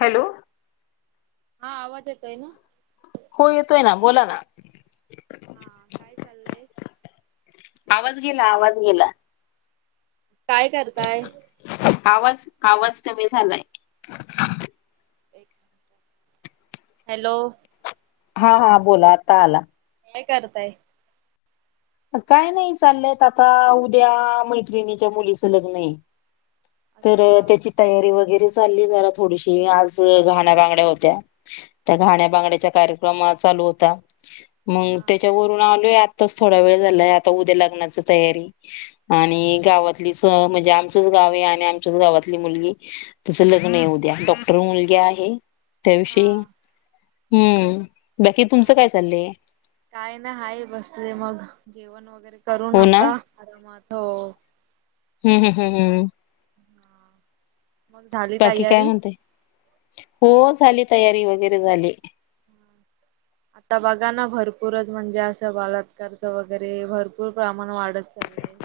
Hello! हा आवाज येतोय ना. हो येतोय ना बोला ना. हा काय चाललंय. आवाज गेला आवाज गेला. काय करताय. आवाज आवाज कमी झालाय. एक मिनट. हॅलो! हा हा बोला आता आला. काय करताय. काय नाही चाललंयत आता उद्या मैत्रिणीच्या मुलीचं लग्न हे. तर अच्छा त्याची तयारी वगैरे. चालली जरा थोडीशी आज घाण्या बगड्या होत्या त्या घाण्या अच्छा बांड्याच्या कार्यक्रमात. चालू होता मग हा त्याच्यावरून आलोय आत्ताच. थोडा वेळ झालाय आता उद्या लग्नाची तयारी आणि गावातलीच म्हणजे आमचच गाव आहे. आमच्या गावातली मुलगी तस लग्न आहे उद्या डॉक्टर मुलगी आहे. त्याविषयी हा हम्म. बाकी तुमचं काय चाललंय? काय ना हाय बसले मग जेवण वगैरे. करून हो ना, आता आरामात हो. हम्म हम् हम् हम. हा. बाकी काय म्हणते हो. झाली तयारी वगैरे झाली. आता बघा ना भरपूरच म्हणजे असं बलात्कारच वगैरे भरपूर प्रमाण वाढत चाललय. लई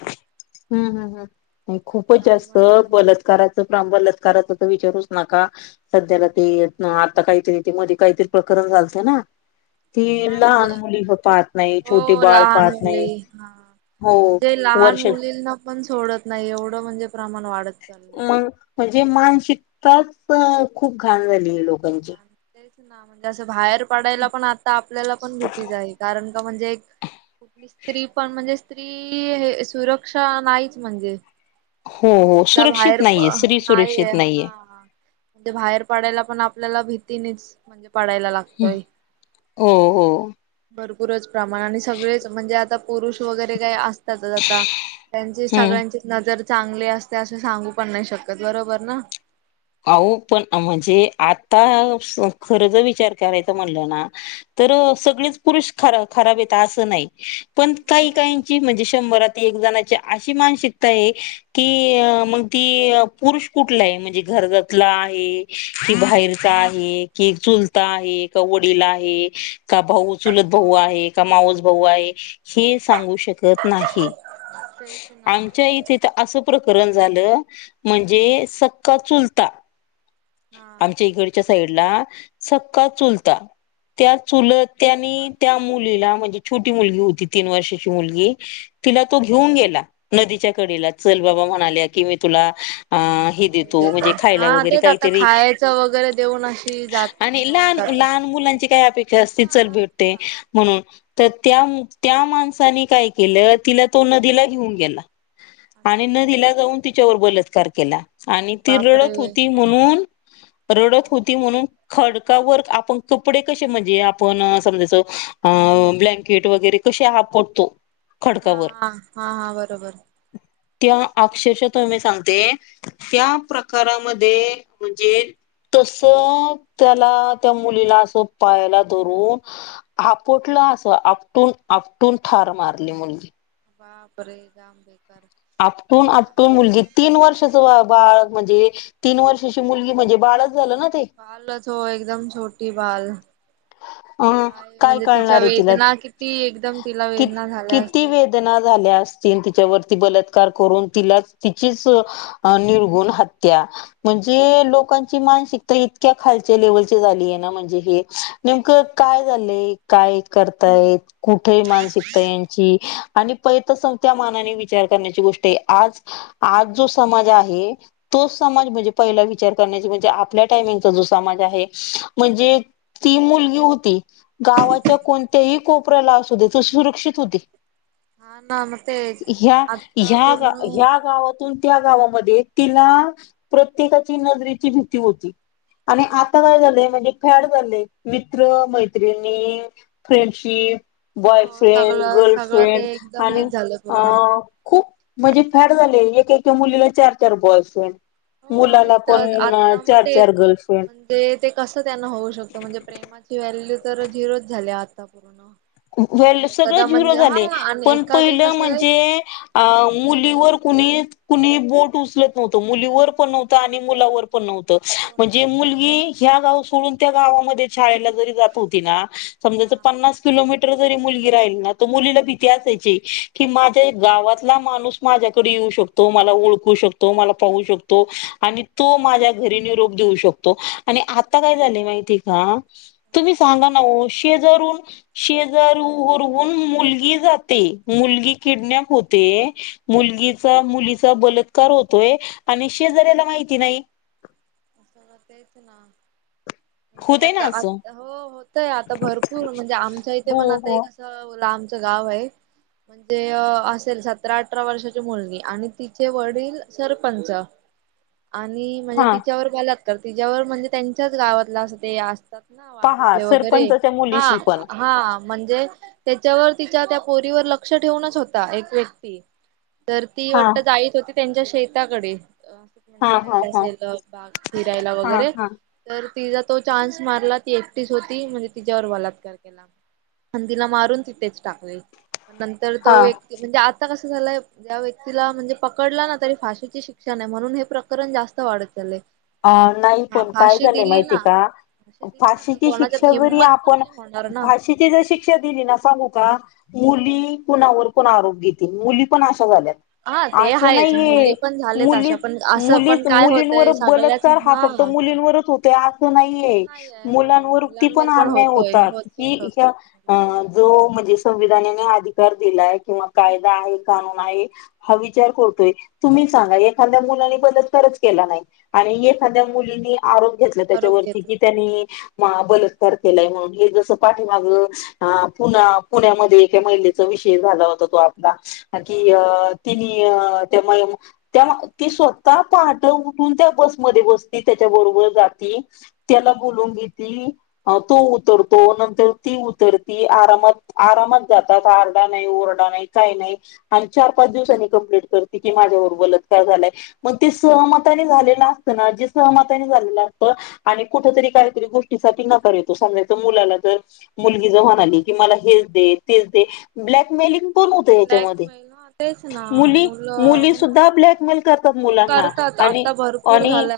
हम् हम हम आणि खूपच जास्त म्हण बलात्कारात. बलात्काराच तर विचारुच नका सध्याला ते आता काहीतरी ते मधी. काहीतरी प्रकरण झालतं ना. हा ती लहान म्हणजे मुली कड पाहत नाही छोटे हो बाळ लहान पाहत मुले नाही. हा. हो म्हणजे लहान वर्ष. मुलींना पण सोडत नाही एवढं म्हणजे. प्रमाण वाढत चाललंय. मग म्हणजे मानसिकताच खूप घाण झालीए लोकांची. म्हंजे. तेच हा म्हणजे तसं बाहेर पडायला पण आता आपल्याला पण भीतीच आहे कारण का म्हणजे एक. कुठली स्त्री पण म्हणजे स्त्री हे सुरक्षा नाहीच म्हणजे. हो हो तिला सुरक्षित बाहेर प नाहीये, स्त्री सुरक्षित नाहीय हा नाहीये. हा म्हणजे बाहेर पडायला. पण आपल्याला भीतीनेच म्हणजे पाडायला लागतय हो हो. बरोब पुरच प्रमाण आणि सगळेच म्हणजे आता पुरुष वगैरे काय अस ज जाता जाता त्यांची हम्म. सगळ्यांची नजर चांगले असते असे सांगू पण नाही शकत बरोबर ना अहो पण म्हणजे आता स खर ज विचार करायचां म्हणलं ना तर सगळीच पुरुष खरा खराब येत असं नाही पण मग काही काय तेच काहीची ना म्हणजे शंभरात एक जणाची अशी मानसिकता आहे की मग ती पुरुष कुठला आहे म्हणजे घरजातला आहे कि बाहेरचा आहे कि चुलता आहे का वडील आहे का भाऊ चुलत भाऊ आहे का मावस भाऊ आहे हे सांगू शकत नाही तेच ना. आमच्या इथेत अस प्रकरण झालं म्हणजे सक सका चुलता हा आमच्या इकडच्या साईडला सक्का चुलता त्या चुलत्यांनी त्या मुलीला म्हणजे छोटी मुलगी होती तीन वर्षाची मुलगी तिला तो घेऊन गेला नदीच्या कडेला चल बाबा म्हणाला की मी तुला अ ह देतो खाऊ हो म्हणजे देतात खायला हा वगैरे तेच आता काहीतरी खायचं वगैरे देऊन अशी जात आणि घेऊन लहान जातात. लहान मुलांचे काही त्यापेक्षा असी चल हा भेटते खाऊ म्हणून तर त्या त्या माणसानी काय केलं तिला तो नदीला घेऊन गेला आणि अच्छा. नदीला जाऊन तिच्यावर बलत्कार केला आणि ती बापरे रडत होती म्हणून रडत हा होती म्हणून खड कावर आपण कपडे कशे म्हणजे आपण समजायच अ अ ब्लॅन्केट वगैरे कशे आप कोतो हा खडकावर हा हा हा बरोबर त्या तस अक्षरशः ताई मी सांगते त्या प्रकारामध्ये म्हणजे तस त्याला त्या मुलीला अस पायाला धरून आपटलं हा अस आपटून आपटून ठार मारली मुलगी बापरे जाम ब आपटून आपटून मुलगी तीन वर्षाच बा बाळ म्हणजे तीन वर्षाची मुलगी म्हणजे बाळच झालं ना ते बालच हो एकदम छोटी बाल अ काय काय म्हणजे तिच्या कळणार आहे तिला वेदना किती एकदम तिला कि वेदना झाल्या असतील तेन तिच्यावर बलत्कार करून तिला तिचीच अ निर्घृण हत्या म्हणजे लोक लोकांची मानिकता इतक्या खालच्या लेवलची झाली ए ना म्हणजे हे नेमकं काय झालंय काय करतायेत कुठे मानसिकता यांची आणि पयल त तस त्या मानाने विचार करण्याची गोष्ट आहे आज आज जो समाज आहे तोच समाज म्हणजे पहिला विचार करण्याची म्हणजे आपल्या टायमिंगचा जो समाज आहे म्हणजे ती मुलगी होती गावाच्या कोणत्याही कोपऱ्याला असू दे ती सुरक्षित होती हा ना मग तेच ह ह आता पूर्ण ह्या गावातून त्या गावामध्ये तिला प्रत्येकाची नजरेची भीती होती आणि आता काय झालंय म्हणजे फॅड झालेय मित्र मैत्रिणी फ्रेंडशिप हो बॉयफ्रेंड सगळं सगळं ते गर्लफ्रेंड एकदम आणि हेच झालं अ पूर्ण. खूप म्हणजे फॅड झाले एका एका मुलीला चार चार बॉयफ्रेंड आहे हो आहे तर आता मग चार तेच गर्लफ्रेंड म्हणजे ते कसं त्यांना होऊ शकतं म्हणजे प्रेमाची व्हॅल्यू तर झिरोच झाली आता पूर्ण व्हाल्यू आणि सगळं एखादा झिरो म्हणजे झाले हा आणि पण एखादं पहिलं कसं आहे म्हणजे मुलीवर कुणी कुणी बोट उचलत नव्हत मुलीवर पण नव्हतं आणि मुलावर पण नव्हत कोण म्हणजे नव्हतं आता मुलगी ह्या गाव सोडून त्या गावामध्ये शाळेला जरी जात होती ना समजायचं हा पन्नास मीटर राहिली ना मुलीला भीती असायची की माझ्या गावातला माणूस माझ्याकडे येऊ शकतो मला ओळखू शकतो मला पाहू शकतो आणि तो माझ्या घरी निरोप देऊ शकतो आणि आता काय झाले माहिती का तुम्ही सांगा शेजार वरून मुलगी जाते मुलगी किडनॅप मुलगीचा मुलीचा बलात्कार होतोय. आणि शेजाऱ्याला माहिती नाही. असला तेच ना होतय ना असं म्हणजे हो होतय आता भरपूर म्हणजे आमच्या इथे हो पण आता हो एक असं लांबच गाव आहे. म्हणजे असेल सतरा अठरा वर्षाची मुलगी आणि तिचे वडील सरपंच आणि म्हणजे हा तिच्यावर बलात्कार तिच्यावर म्हणजे त्यांच्याच गावातलं असं ते असतात ना पहा वाडीतले वगैरे सरपंचाच्या हा मुलीशी पण हा म्हणजे त्याच्यावर तिच्या त्या पोरीवर लक्ष ठेवूनच होता एक व्यक्ती तर ती हा वाटत जायत होती त्यांच्या शेताकडे हा म्हणजे हा जाईत हा असेल. बाग फिरायला हा वगैरे हा तर तिचा तो चान्स मारला ती एकटीस होती म्हणजे तिच्यावर बलात्कार केला. आणि तिला मारून तिथेच टाकले नंतर हा तो व्यक्ती म्हणजे आता कस झालाय ज्या व्यक्तीला म्हणजे पकडला ना तरी फाशीची शिक्षा नाही म्हणून हे प्रकरण जास्त वाढत चाललंय. अ नाही पण काय फाशी झालंय दिली माहिते ना का? फाशी दिली ना तर फाशीची कोणाच्यात शिक्षा जरी हिंमत पण आपण नाही होणार ना. फाशीची जर शिक्षा दिली ना सांगू का मुली कुणावर पण आरोप घेतील मुली पण अशा झाल्यात हा ते अस आहेच नाही आहे मुली पण झालेत अशा मुलीच पण असं पण मुलीच काय होतंय मुलींवर बलात्कार सगळ्याच बलात्कार हा फक्त मुलींवरच होतोय असं नाही नाहीये नाही आहे हो मुलांवरती पण मुलांवर अन्याय होतोय होतात होतोय की होतात. ह्या जो म्हणजे संविधानाने अधिकार दिलाय किंवा कायदा आहे कानून आहे हा विचार करतोय तुम्ही सांगा एखाद्या मुलांनी बलात्कार केला नाही आणि एखाद्या हा मुलीनी आरोप घेतला आरोप त्याच्यावरती घेतला कि त्यांनी बलात्कार केलाय म्हणून हे जस पाठीमाग पुन पुण्यामध्ये एका महिलेच विषय झाला होता तो आपला कि हा अ तिने त्या त्या ती स्वतः पहाट उठून त्या बस मध्ये बसली त्याच्याबरोबर जाते त्याला बोलवून घेतली तो उतरतो मग ती नंतर ती उतरती आरामात आरामात जातात आरडा नाही ओरडा नाही काही नाही आणिही चार पाच दिवसांनी कम्प्लेंट करते की माझ्यावर बलात्कार झालाय मग ते सहमताने झालेला सहमता झाले असत आणि कुठरी काहीतरी गोष्टीसाठी नकार येतो समजाय मुला मुली जर म्हणाली मला हेच दे तेच दे ब्लॅक मेलिंग कोण होत हच्यामध्ये ब्लॅकमेल हा तेच ना मुली मुलं मुली हो सुद्धा ना. ब्लॅकमेल करतात हो मुलांना करतात आणि आता भर आणि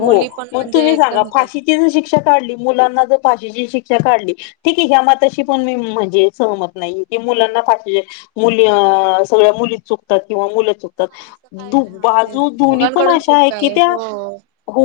हो मग तुम्ही सांगा एकदम हे फाशीची ज शिक्षा काढली मुलांना शीची शिक्षा काढली ठीक आहे ह्या मातशी पण मी म्हणजे सहमत नाही की मुलांना फाशी मुली सगळ्या मुली चुकतात किंवा मुलं हा असं चुकतात काही नाही हा तेच बाजू दोनी पण दोघांकडून अशा चुका एक आहे हो. हो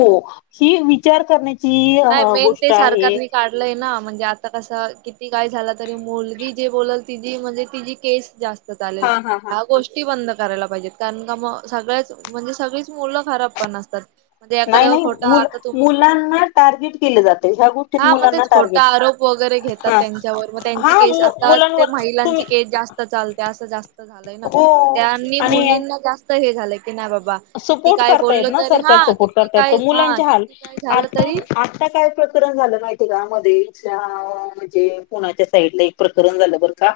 ही विचार करण्याची नाही मेन गोष्ट ते आहे. सरकारने काढलंय ना म्हणजे आता कस किती काय झाला तरी मुलगी जे बोलल तिजी म्हणजे तिजी केस जास्त चालेल हा हा हा ह्या गोष्टी बंद करायला पाहिजेत. कारण का मग सगळ्याच म्हणजे सगळीच मुलं खराब पण नसतात. म्हणज नाही एखाद्यावर नाही खोटा मुल आता तुम्ही मुलांना टार्गेट केलं जातं ह्या गोष्टीत हा मग मुलांना तेच खोटा टार्गेट आरोप वरे घेतात हा त्यांच्यावर म त्यांची हा केस आता मुलांवर महिलां तुम्ही केस जास्त चालते अस जास्त झालय. हो त्यांनी आणि मुलींना जास्त हे झालंय. कि नाही बाबा किती सपोर्ट काय करतायत बोलल ना तरी सरकार हा सपोर्ट किती करतायत काय तर हा मुलांचे हाल किती काय झालं आता तरी आता काय प्रकरण झालं माहिती आहे का म्हणजे पुण्याच्या साईडला एक प्रकरण झालं बर का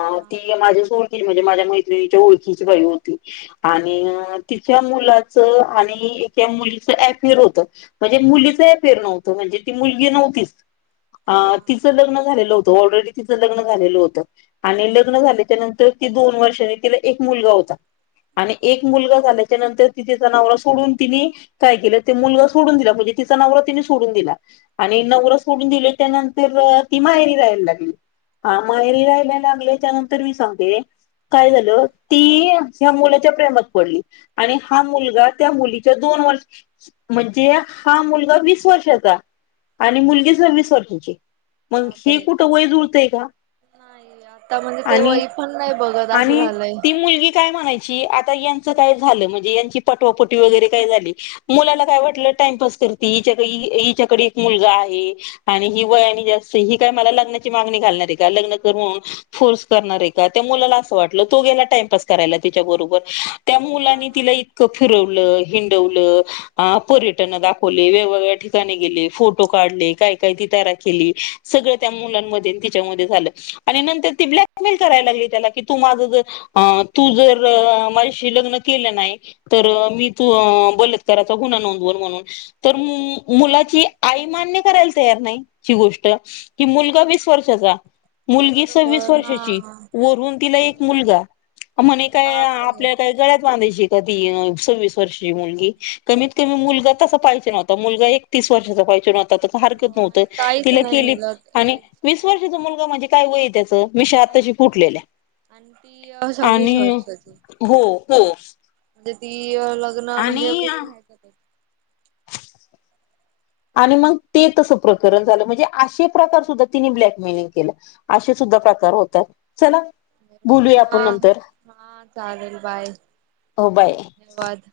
हा ती माझ्या ओळखी म्हणजे माझ्या मैत्रिणीच्या ओळखीची बाई होती आणि तिच्या मुलाच आणि एका मुलीच अफेअर होतं म्हणजे मुलीच अफेयर नव्हतं म्हणजे म्हणजे ती मुलगी नव्हतीच अ हा तिचं लग्न झालेलं होतं ऑलरेडी तिचं लग्न झालेलं होतं आणि लग्न झाल्याच्या नंतर त दोन वर्षानी तिला एक मुलगा होता आणि एक मुलगा झा त्यानंतर ति तिचा नवरा सोडून तिने काय केलं ते मुलगा सोडून दिला म्हणजे तिचा नवरा तिने सोडून दिला आणि नवरा सोडून दिले त्यानंतर ती माहेरी राहायला लागली हा माहेरी राहायला लागल्याच्या नंतर मी सांगते काय झालं ती ह्या मुलाच्या प्रेमात पडली आणि हा मुलगा त्या मुलीच्या दोन वर्ष म्हणजे हा मुलगा वीस वर्षाचा आणि हा मुलगी सववीस वर्षाची मग हे बापरे कुठं वय जूळतेय का नाही आता म्हणजे ते आणि वय पण नाही बघत असं आणि झालंय ती मुलगी काय म्हणायची आता यची झालं म्हणजे यांची पाठवा पाठवी काय झाली म्हणजे मुलाला काय वाटल त्यांच्या पूर्ती हिच्या काय कडे एक मुलगा आहे आणि ही वयाने जास्त आहे ही काय मला लग्नाची मागणी घालणार आहे काय लग्न कर फोर्स करणार आहे काय त्या मुलाला अस वाटल तो गेला टाईम पास करायला तिच्या बरोबर तो हा आणि हा तिला इतकं फिरव ल हिंडवल पर्यटन दाखवले वेगवेगळ्या ठिकाणी गेले फोटो काढले काय काय ती तरा केली सगळ त्या मुलंमद्ये आणि तिच्या मद्ये झालं आणि ती नंतर ब्लॅक मेल करायला लागली गली की तू माझं तू जर माझ्याशी लग्न केलं नाही तर मी बलतकराचा गुन्हा नोंदवल म्हणून तर मु मुलाची ची आई मान्य करायला तयार नाही गोष्ट कि मुलगा वीस वर्षाचा मुलगी सव्वीस बरोबर हा वर्षाची हा वरून तिला एक मुलगा म्हणे काय बापरे आपल्या काय गळ्यात बांधायची काय सवीस वर्षाची मुलगी कमीत कमी मुलगा तसा पाहिजे ना नाही तर मुलगा एकतीस वर्षाचा पाहिजे अनी त्यात काय हरकत हो नव्हतं आणि काहीच तिला नाही केली आणि मिळत वीस वर्षाचा मुलगा म्हणजे काय वय त्याच मीशी काहीच आताची फुटलेल्या नाही आणि ती सव्वीस आणि वर्षाची हो हो म्हणजे ती लग्न म्हणजे आणि आणि मग ते तसं प्रकरण झालं म्हणजे असे प्रकार सुद्धा तिने ब्लॅकमेलिंग केलं असशे सुद्या प्रकार होतात चला बरोबर बोलूया हा आपण नंतर हा चालेल बाय हो बाय धन्यवाद